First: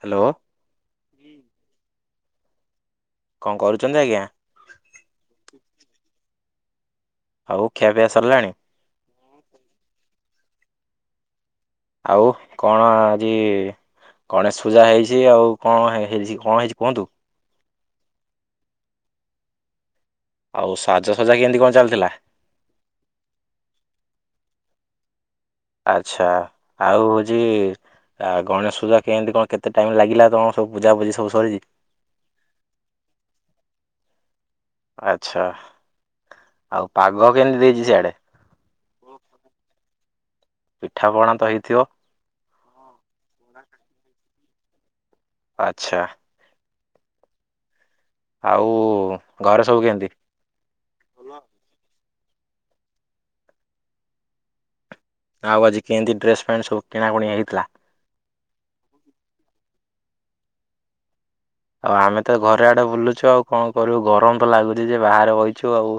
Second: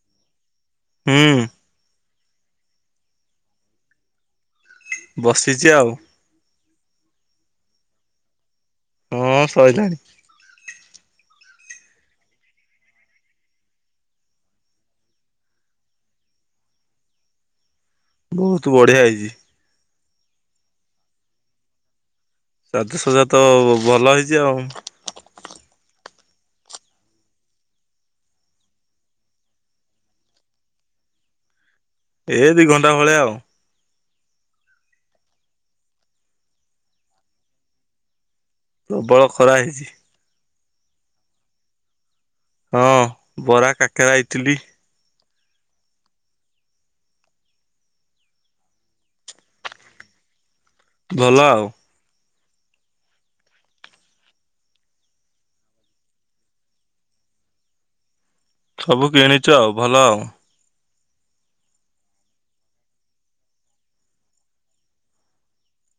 Hello. ହୁଁ। କଣ କରୁଛନ୍ତି ଆଜ୍ଞା। ବସିଛି ଆଉ। ଆଉ ଖିଆ ପିଇଆ ସରିଲାଣି? ହଁ ସଇିଲାଣି। ଆଉ କଣ ଆଜି ଗଣେଶ ପୂଜା ହେଇଛି ଆଉ କଣ ହେଇଛି କଣ ହେଇଛି କୁହନ୍ତୁ। ବହୁତ ବଢିଆ ହେଇଛି। ଆଉ ସାଜସଜା କେମିତି କଣ ଚାଲିଥିଲା। ସାଜ ସଜା ତ ଭଲ ହେଇଛି ଆଉ ଆଛା ଆଉ ହଉଛି ଆଉ ଗଣେଶ ପୂଜା କେମିତି କଣ କେତେ ଟାଇମ୍ ଲାଗିଲା ତମ ସବୁ ପୂଜା ପୂଜି ସବୁ ସରିଛି। ଏ ଦି ଘଣ୍ଟା ଭଳିଆ ଆଉ ଆଛା ଆଉ ପାଗ କେମିତି ଦେଇଛି ସିଆଡେ। ପ୍ରବଳ ଖରା ହେଇଛି। ପିଠାପଣା ତ ହେଇଥିବ। ହଁ ବରା କାକେରା ଇଟିଲି। ଆଚ୍ଛା। ଆଉ ଘରେ ସବୁ କେମିତି? ଭଲ ଆଉ। ଆଉ ଆଜି କେମିତି ଡ୍ରେସ୍ ଫ୍ୟାଣ୍ଟ ସବୁ କିଣାକୁଣି ହେଇଥିଲା। ସବୁ କିଣିଛୁ ଆଉ ଭଲ ଆଉ। ଆଉ ଆମେ ତ ଘରେ ଆଡେ ବୁଲୁଛୁ ଆଉ କଣ କରିବୁ ଗରମ ତ ଲାଗୁଛି ଯେ ବାହାରେ ବଇଛୁ ଆଉ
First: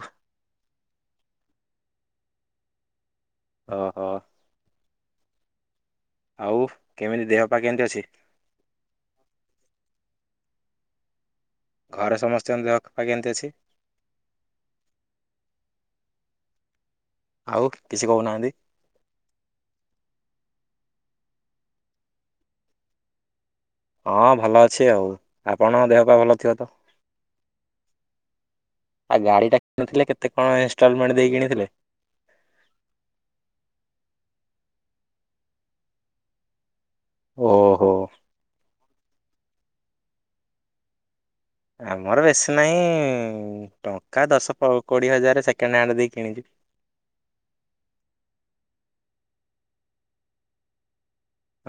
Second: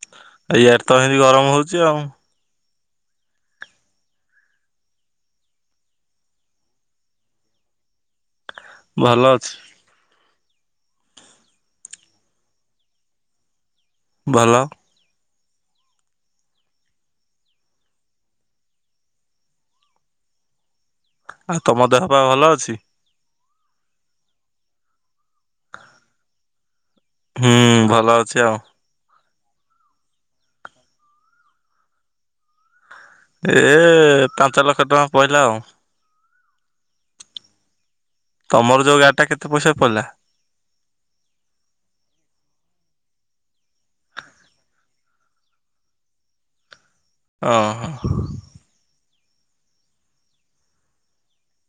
ଇଆଡ଼େ ତ ଏମିତି ଗରମ ହଉଛି ଆଉ ଓହୋ। ଆଉ କେମିତି ଦେହ ପା କେମିତି ଅଛି। ଭଲ ଅଛି। ଘରେ ସମସ୍ତଙ୍କ ଦେହପା କେମିତି ଅଛି। ଭଲ। ଆଉ କିଛି କହୁନାହାନ୍ତି। ଆଉ ତମ ଦେହ ପା ଭଲ ଅଛି। ହଁ ଭଲ ଅଛି ଆଉ ଆପଣଙ୍କ ଦେହ ପା ଭଲ ଥିବ ତ ହୁଁ ଭଲ ଅଛି ଆଉ। ଆ ଗାଡି ଟା କିଣିଥିଲେ କେତେ କଣ ଇନଷ୍ଟଲମେଣ୍ଟ ଦେଇ କିଣିଥିଲେ? ଏ ପାଞ୍ଚ ଲକ୍ଷ ଟଙ୍କା ପହିଲା ଆଉ। ଓହୋ। ତମର ଯୋଉ ଗାଡି ଟା କେତେ ପଇସା ପଡିଲା? ଆମର ବେଶୀ ନାହିଁ ଟଙ୍କା ଦଶ ପ କୋଡିଏ ହଜାର ସେକେଣ୍ଡ ହ୍ୟାଣ୍ଡ ଦେଇ କିଣିଚି। ଅଁ ହଁ ହଁ।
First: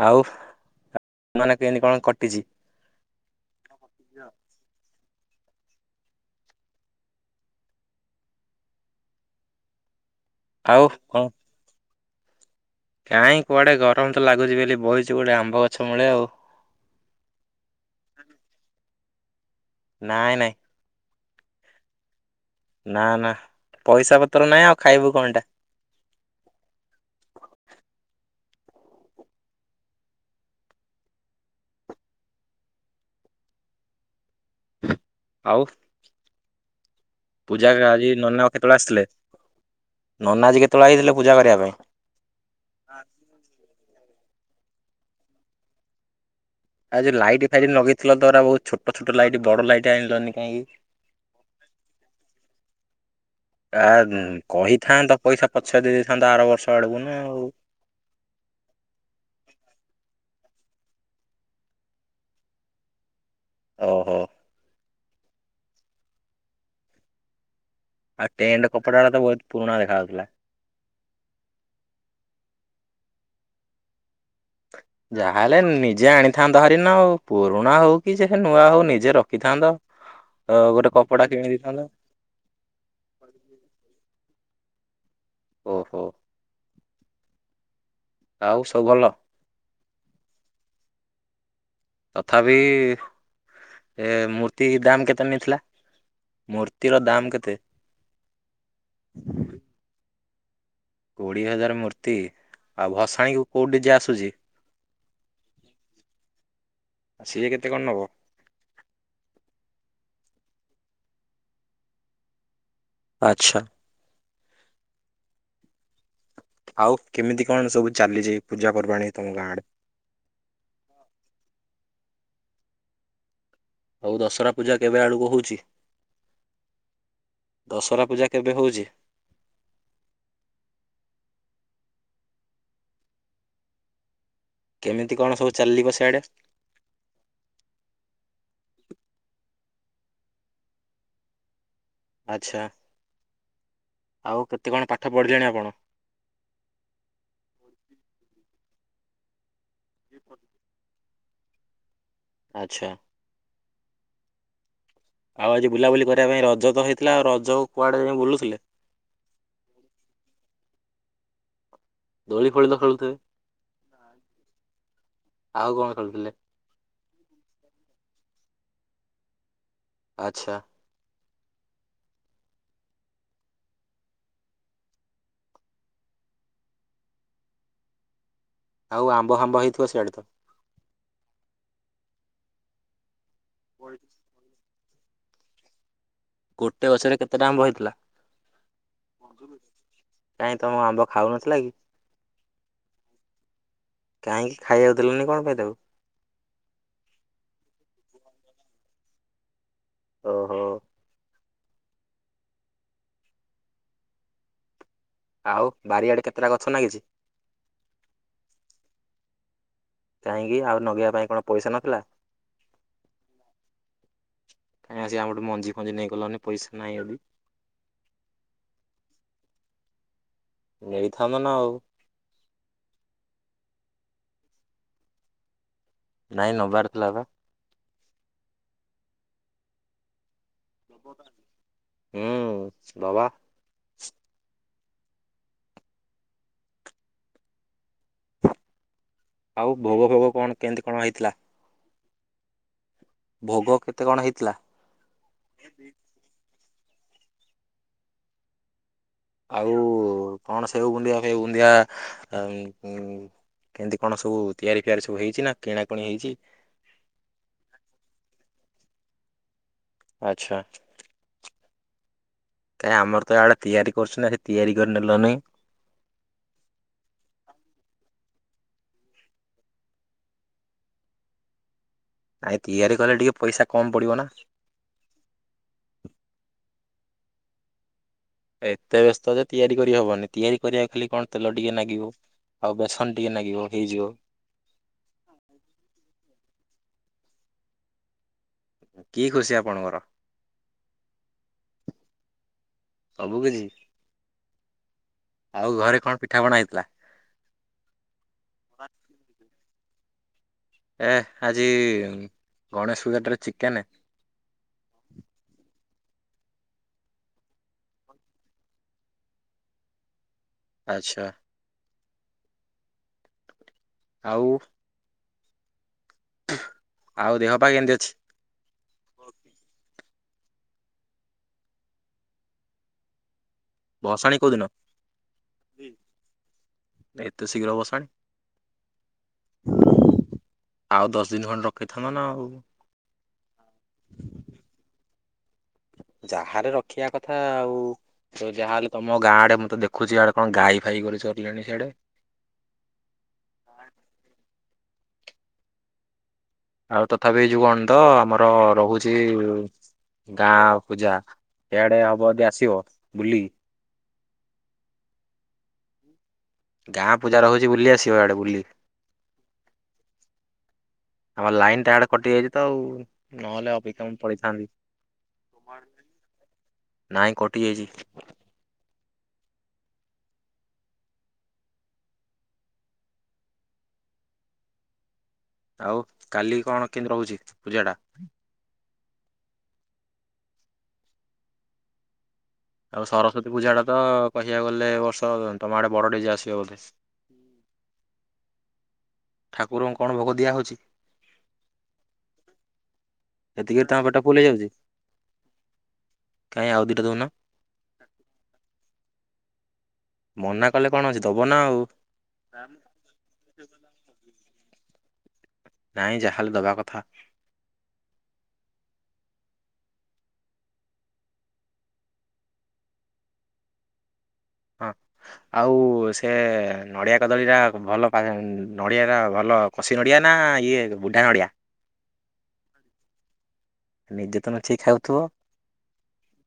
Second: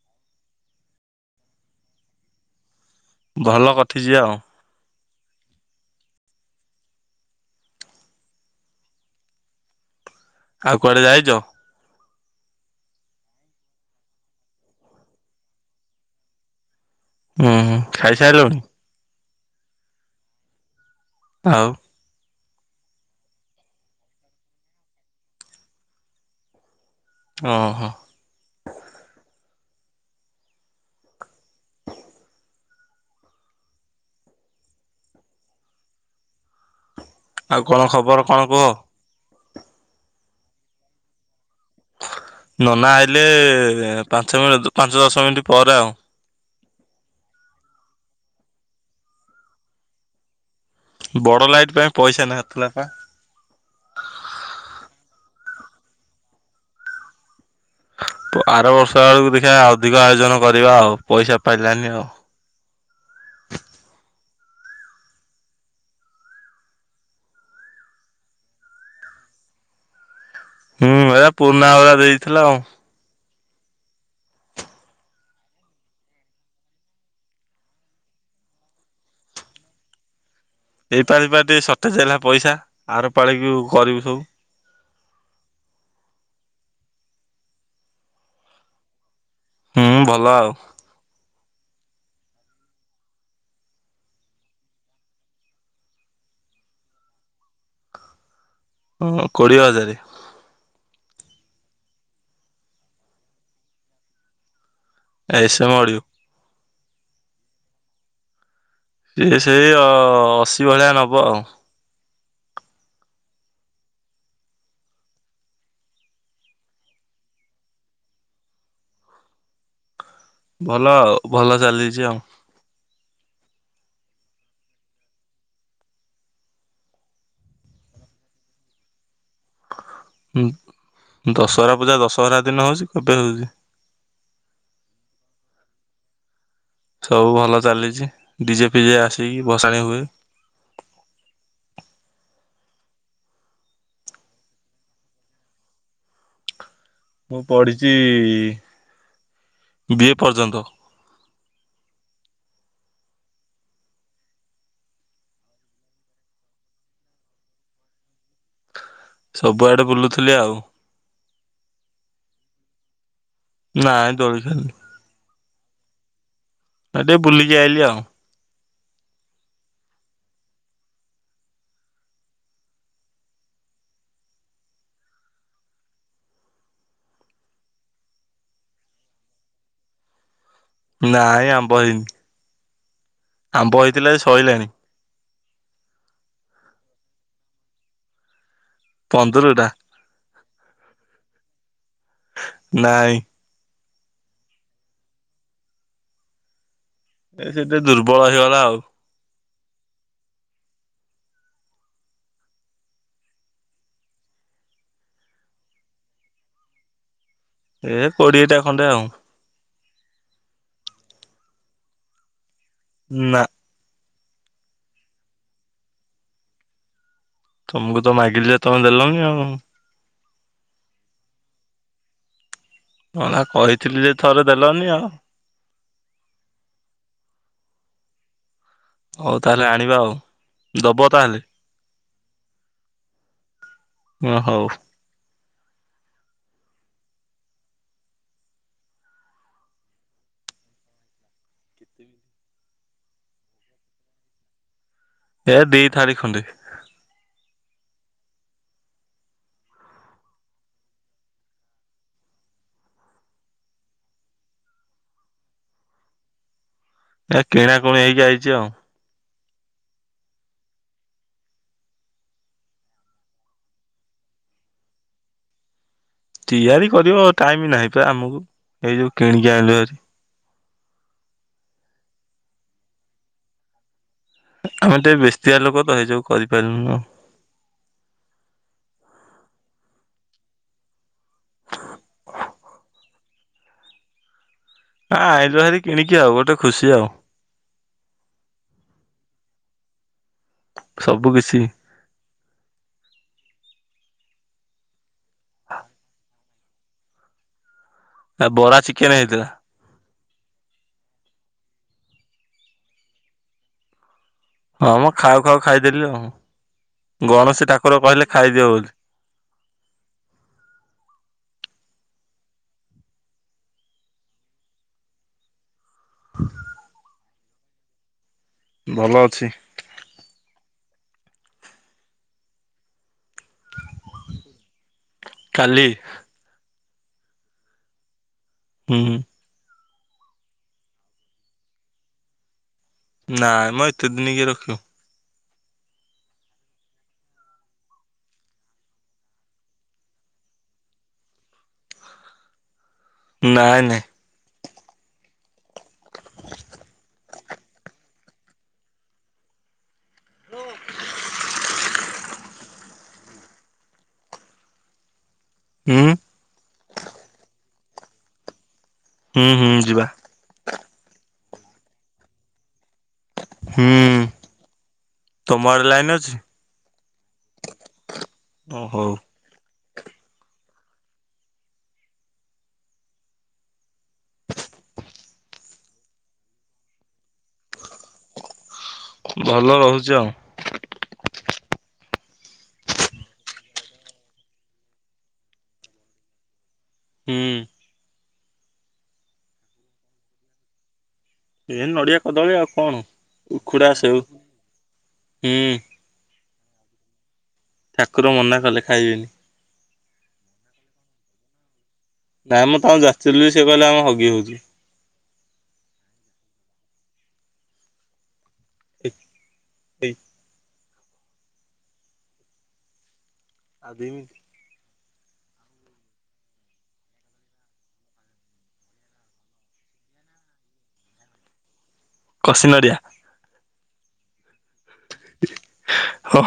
ଆଉ ମାନ କେମିତି କଣ କଟିଛି। ଭଲ କଟିଛି ଆଉ। ଆଉ କୁଆଡେ ଯାଇଛ। କାଇଁ କୁଆଡେ ଗରମ ତ ଲାଗୁଛି ବୋଲି ବହିଛି ଗୋଟେ ଆମ୍ବ ଗଛ ମୁଳେ ଆଉ। ଉଁ ହୁଁ ଖାଇସାଇଲୁଣୀ। ନାଇଁ-ନାଇଁ। ଆଉ ନା-ନା ପଇସା ପତର ନାହିଁ ଆଉ ଖାଇବୁ କଣ ଟା। ଓହୋ। ଆଉ ଆଉ ପୂଜା କଣ [unintelligible] ଆଜି ଖବର କଣ ନନା କୁହ? କେତବଳେ ଆସିଥିଲେ, ନନା ଆଜି କେତବଳେ ଆଇଥିଲେ ପୂଜା କରିବା ପାଇଁ? ନନା ଆଇଲେ ପାଞ୍ଚ [unintelligible] ପାଞ୍ଚ ଦଶ ମିନିଟ୍ ପରେ ଆଉ। ଆଜି ଲାଇଟ୍ ଫାଇଟ୍ ଲଗେଇଥିଲ ତ ଏରାକ ବହୁତ୍ ଛୋଟ-ଛୋଟ ଲାଇଟ୍, ବଡ ଲାଇଟ୍ ଆଣିଲନି କାହିଁକି? ବଡ ଲାଇଟ୍ ପାଇଁ ପଇସା ନଥିଲା ପା। ଆ କହିଥାନ୍ତ ପଇସା ପଛରେ ଦେଇ ଦେଇଥାନ୍ତ ଆର ବର୍ଷ ଆଡକୁ ନା। ତ ଆର ବର୍ଷ ଆଡୁକୁ ଦେଖିବା ଅଧିକ ଆୟୋଜନ କରିବା ଆଉ, ପଇସା ପାଇଲାନି ଆଉ। ଓହୋ। ଆଉ ଟେଣ୍ଟ କପଡା ଗୁଡା ତ ବହୁତ୍ ପୁରୁଣା ଦେଖା ଯାଉଥିଲା। ହୁଁ, ଏରା ପୁରୁଣା ଗୁଡା ଦେଇଥିଲା ଆଉ। ଯାହାହେଲେ ନିଜେ ଆଣିଥାନ୍ତ ହାରି ନା ଆଉ, ପୁରୁଣା ହଉ କି ଯେ ନୂଆ ହଉ ନିଜେ ରଖିଥାନ୍ତ। [inaudible] ଏଇ କପଡା ପାଳି ବା କିଣି ଟିକେ ଦେଇଥାନ୍ତ ସଟେଜ୍ ହେଲା ପଇସା, ଆର ପାଳିକି କରିବୁ ସବୁ। ଓହୋ। ଆଉ ସବୁ ଭଲ? ହୁଁ, ଭଲ ଆଉ। ତଥାପି ଏ ମୂର୍ତ୍ତି ଦାମ୍ କେତେ ନେଇଥିଲା, ମୂର୍ତ୍ତିର ଦାମ୍ କେତେ? ଅ କୋଡ଼ିଏ ହଜାରେ। କୋଡିଏ ହଜାର୍ ମୂର୍ତ୍ତି, ଆଉ ଭସାଣୀ କୁ କୋଉ ଡିଜେ ଆସୁଛି? S M audio. ସିଏ କେତେ କଣ ନବ? ସିଏ ସେଇ ଅ ଅଶୀ ଭଳିଆ ନବ ଆଉ। ଆଚ୍ଛା। ଆଉ କେମିତି କଣ ସବୁ ଚାଲିଚି ପୂଜା ପର୍ବାଣୀ ତମ ଗାଁ ଆଡ଼େ? ଭଲ ଆଉ, ଭଲ ଚାଲିଚି ଆଉ। ଆଉ ଦଶରା ପୂଜା କେବେ ଆଡୁକୁ ହଉଚି? ଦଶରା ପୂଜା କେବେ ହଉଚି? ହୁଁ, ଦଶହରା ପୂଜା ଦଶହରା ଦିନ ହଉଚି କେବେ ହଉଚି। କେମିତି କଣ ସବୁ ଚାଲିବ ସିଆଡେ? ସବୁ ଭଲ ଚାଲିଛି, ଡିଜେ ଫିଜେ ଆସିକି ଭସାଣି ହୁଏ। ଆଚ୍ଛା, ଆଉ କେତେ କଣ ପାଠ ପଢ଼ିଲେଣି ଆପଣ? ମୁଁ ପଢ଼ିଚି ବିଏ ପର୍ଯ୍ୟନ୍ତ। ଆଚ୍ଛା। ଆଉ ଆଜି ବୁଲାବୁଲି କରିବା ପାଇଁ ରଜ ତ ହେଇଥିଲା, ଆଉ ରଜକୁ କୁଆଡେ ଯାଇଁ ବୁଲୁଥିଲେ? ସବୁଆଡ଼େ ବୁଲୁଥିଲି ଆଉ। ଦୋଳି ଫୋଳି ତ ଖେଳୁଥିବେ? ନାଇଁ ଦୋଳି ଖେଳୁନି। ଆଉ କଣ ଖେଳୁଥିଲେ? ଆଉ ଟିକେ ବୁଲିିକି ଆଇଲି ଆଉ। ଆଚ୍ଛା। ଆଉ ଆମ୍ବ, ଫାମ୍ୱ ହେଇଥିବ ସିଆଡେ? ନାଇଁଁ ଆମ୍ବ ହେଇନି। ଆମ୍ବ ହେଇଥିଲା ଯେ ସଇଲାଣି। ଗୋଟେ ଗଛରେ କେତେଟା ଆମ୍ଭ ହେଇଥିଲା? ପନ୍ଦରଟା କାଇହିଁ ତମ ଆମ୍ବ ଖାଉ ନଥିଲା କି? ନାଇଁ। କାହିଁକି ଖାଇବାକୁ ଦେଲନି କଣ ପାଇଁ ତାକୁ? ଏ ସେତେ ଦୁର୍ବଳ ହେଇଗଲା ଆଉ। ଓହୋ। ଆଉ ବାରିଆଡେ କେତେଟା ଗଛ ନାଗିଛି? ଏ କୋଡିଏଟା ଖଣ୍ଡେ ଆଉ। କାହିଁକି ଆଉ ନଗେଇବା ପାଇଁ କଣ ପଇସା ନଥିଲା? ନାଁ। କାଇଁ ଆସି ଆମଟୁ ମଞ୍ଜି, ଫଞ୍ଜି ନେଇ ଗଲନି ପଇସା ନାହିଁ ଯଦି? ତମକୁ ତ ମାଗିଲି ଯେ ତମେ ଦେଲନି ଆଉ। ନେଇଥାନ୍ତ ନାଁ ଆଉ। ମଲା କହିଥିଲି ଯେ ଥରେ ଦେଲନି ଆଉ। ନାଇଁ ନବାର ଥିଲା ବା, ହଉ ତାହେଲେ ଆଣିବା ଆଉ। ଦବ ହୁଁ ତାହେଲେ ଦବା। ଓ ହଉ। ଆଉ ଭୋଗ, ଫୋଗ କଣ କେମିତି କଣ ହେଇଥିଲା? କେତେ [inaudible] ଭୋଗ କେତେ କଣ ହେଇଥିଲା? ଏ ଦେଇ ଥାରି ଖଣ୍ଡେ। ଆଉ କଣ ସେଉ ବୁନ୍ଦିଆ, ସେଉ ବୁନ୍ଦିଆ ହୁ କେମିତି କଣ ସବୁ ତିଆରି, ଫିଆରି ସବୁ ହେଇଛି ନା କିଣାକଣି ହେଇଛି? ଏ କିଣାକଣି ହେଇକି ଆଇଛି ଆଉ। ଆଚ୍ଛା। ଆଚ୍ଛା। କାଇଁ ଆମର ତ ଏଆଡେ ତିଆରି କରୁଛନ୍ତି। ଆସି ତିଆରି କରି ନେଲନି? ତିଆରି କରିବ ଟାଇମ ନାହିଁ ପା ଆମକୁ ଏଇ ଯଉ କିଣିକି ଆଣିଲୁ ହରି। ନାଇଁ ତିଆରି କଲେ ଟିକେ ପଇସା କମ ପଡିବ ନା, ଆମେ ଟିକେ ବେଶତିଆ ଲୋକ ତ ସେଇଯଉ କରିପାରିଲୁନୁ ଆଉ। ଏତେ ବ୍ୟସ୍ତ ଯେ ତିଆରି କରିହବନି ତିଆରି କରିବା ଖାଲି କଣ ତେଲ ଟିକେ ଲାଗିବ। ଆଉ ବେସନ ଟିକେ ନାଗିବ ହେଇଯିବ। ହଁ ଆଇିଲୁ ହାରି କିଣିକି ଆଉ ଗୋଟେ ଖୁସି ଆଉ। କି ଖୁସି ଆପଣଙ୍କର? ସବୁ କିଛି। ସବୁ କିଛି? ଆଉ ଘରେ କଣ ପିଠା ପଣା ହେଇଥିଲା? ନା ବରା, ଚିକେନ ହେଇଥିଲା। ଏ ଆଜି ଗଣେଶ ପୂଜାଟାରେ ଚିକେନ। ହଁ ମୁଁ ଖାଉ, ଖାଉ ଖାଇଦେଲି ଆଉ, ଗଣେଶୀ ଠାକୁର କହିଲେ ଖାଇଦିଅ ବୋଲି। ଆଚ୍ଛା। ଆଉ। ଆଉ ଦେହ ପା କେମିତି ଅଛି ଭଲ ଅଛି ଭସାଣି କୋଉଦିନ କାଲି ଏତେ ଶୀଘ୍ର ଭସାଣି ହୁଁ ହୁଁ ଆଉ ଦଶ ଦିନ ଖଣ୍ଡେ ରଖିଥାନ୍ତ ନା ଆଉ ନାଇଁ ମଁ ଏତେ ଦିନ କିଏ ରଖିବ ଯାହାହେଲେ ରଖିବା କଥା ଆଉ ତ ଯାହାହେଲେ ତମ ଗାଁ ଆଡେ ମତେ ଦେଖୁଛିିଆଡେ କଣ ଗାଈ ଫାଇ ଗଲେ ଚରିଲେଣି ସିଆଡେ ନାଇଁ ନାଇଁ ଆଉ ତଥାପି ଏଇ ଯୋଉ କଣ ତ ଆମର ରହୁଛି ଗାଁ ପୂଜା ଏଆଡେ ହବ ଯଦି ଆସିବ ବୁଲି ହୁଁ ଗାଁ ପୂଜା ରହୁଛି ବୁଲି ଆସିବ ଆଡେ ବୁଲି ହୁଁ, ହୁଁ ଯିବା ଆମ ଲାଇନ ଟା ଆଡେ କଟି ଯାଇଛି ତ ଆଉ ନହେଲେ ଅପିକମ ହୁଁ ପଡିିଥାନ୍ତି ତମ ଆଡେ ଲାଇନ ଅଛି? [unintelligible] ନାହିଁ କଟିଯାଇଛି ଓ ହଉ ଆଉ କାଲି କଣ କେମିତି ରହୁଛି ପୂଜା ଟା ଭଲ ରହୁଛି ଆଉ ଆଉ ସରସ୍ଵତୀ ପୂଜା ଟା ତ କହିବାକୁ ଗଲେ ବର୍ଷ ତମ ଆଡେ ବଡ ଡିଜେ ଆସିବ ବୋଧେ ହୁଁ ଠାକୁରଙ୍କୁ କଣ ଭୋଗ ଦିଆହଉଛି ଏ ନଡିଆ କଦଳୀ ଆଉ କଣ ଏତିକିରେ ଉଖଡା ତମ ପେଟ ସେଉ ଫୁଲ ହେଇଯାଉଛି ହୁଁ କାଇଁ ଆଉ ଦିଟା ଦଉନ। ଠାକୁର ମନା କଲେ ଖାଇବେନି। ମନା କଲେ କଣ ଅଛି ଦବ ନା ଆଉ। ନାଇଁ ମୁଁ ତାଙ୍କୁ ଯାଚିଲି, ସେ କହଲେ ଆମ ହଗି ହୋଇଛି। ନାଇଁ ଯା ହେଲେ ଦବା କଥା। [unintelligible] ଆଉ ଦି ମିନିଟ୍ ହଁ। ଆଉ ସେ ନଡିଆ କଦଳୀ ଟା ଭଲ ପା ନଡିଆ ଟା ଭଲ। କସିି ନଡ଼ିଆ ନା ଇଏ ବୁଢ଼ା ନଡ଼ିଆ। କସି ନଡ଼ିଆ। ନିଜେ ତ ଲୁଚେଇକି ଖାଉଥିବ। ହୋ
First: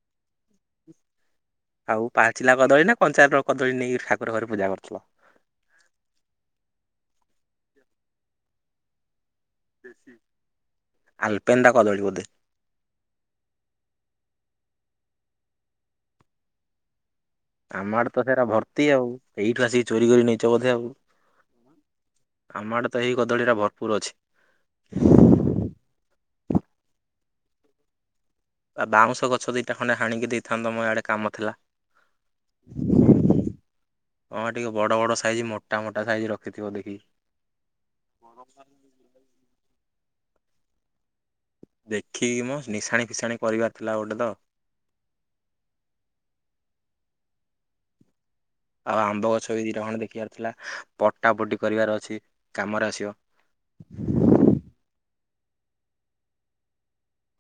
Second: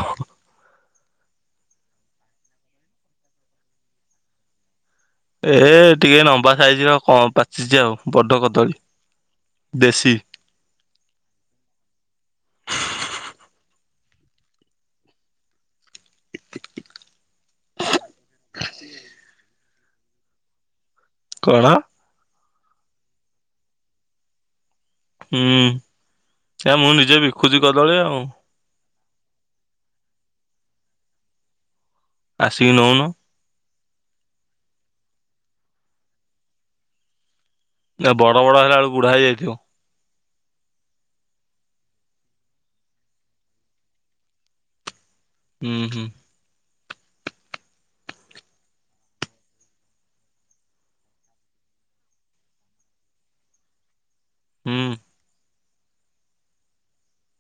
ଆଉ ପାଚିଲା କଦଳୀ ନା କଞ୍ଚା କଦଳୀ ନେଇକି ଠାକୁର ଘରେ ପୂଜା କରୁଥିଲ। ଏ ହେ ଟିକେ ଲମ୍ବା ସାଇଜ ର କଣ ପାଚିଛି ଆଉ ବଡ କଦଳୀ। ଦେଶୀ ଆଲପେନ୍ଦା କଦଳୀ ବୋଧେ। ଆମ ଆଡେ ତ ସେଟା ଭର୍ତ୍ତି, ଆଉ ଏଇଠୁ, ଆସିକି ଚୋରି କରି ନେଇଛ, ବୋଧେ ଆଉ। କଣ। ଆମଆଡ଼େ ତ ଏଇ କଦଳୀଟା ଭରପୁର ଅଛି। ହୁଁ ଏ ମୁଁ ନିଜେ ବିକୁଛି କଦଳୀ ଆଉ। ଆ ବାଉଁଶ ଗଛ ଦିଇଟା ଖଣ୍ଡେ ହାଣିକି ଦେଇଥାନ୍ତ ମ ଆଡେ କାମ ଥିଲା। ଆସିକି ନଉନ। ହଁ ଟିକେ ବଡ ବଡ ସାଇଜ ମୋଟା ମୋଟା ସାଇଜି ରଖି ଥିବ ଦେଖି। ନା ବଡ ବଡ ହେଲା ବେଳକୁ ବୁଢା ହେଇଯାଇଥିବ। ଦେଖିକି ମୋ ନିଶାଣି ଫିସାଣି କରିବାର ଥିଲା ଗୋଟେ ତ। ଉଁ ହୁଁ। ଆଉ ଆମ୍ବ ଗଛ ବି ଦିଇଟ ଖଣ୍ଡେ ଦେଖିବାର ଥିଲା ପଟାପଟି କରିବାର ଅଛି କାମରେ ଆସିବ। ହୁଁ।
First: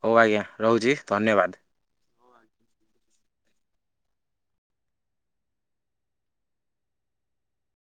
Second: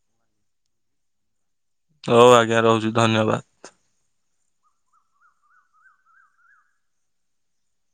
ହଉ ଆଜ୍ଞା ରହୁଛି ଧନ୍ୟବାଦ। ହଉ ଆଜ୍ଞା ରହୁଛି ଧନ୍ୟବାଦ।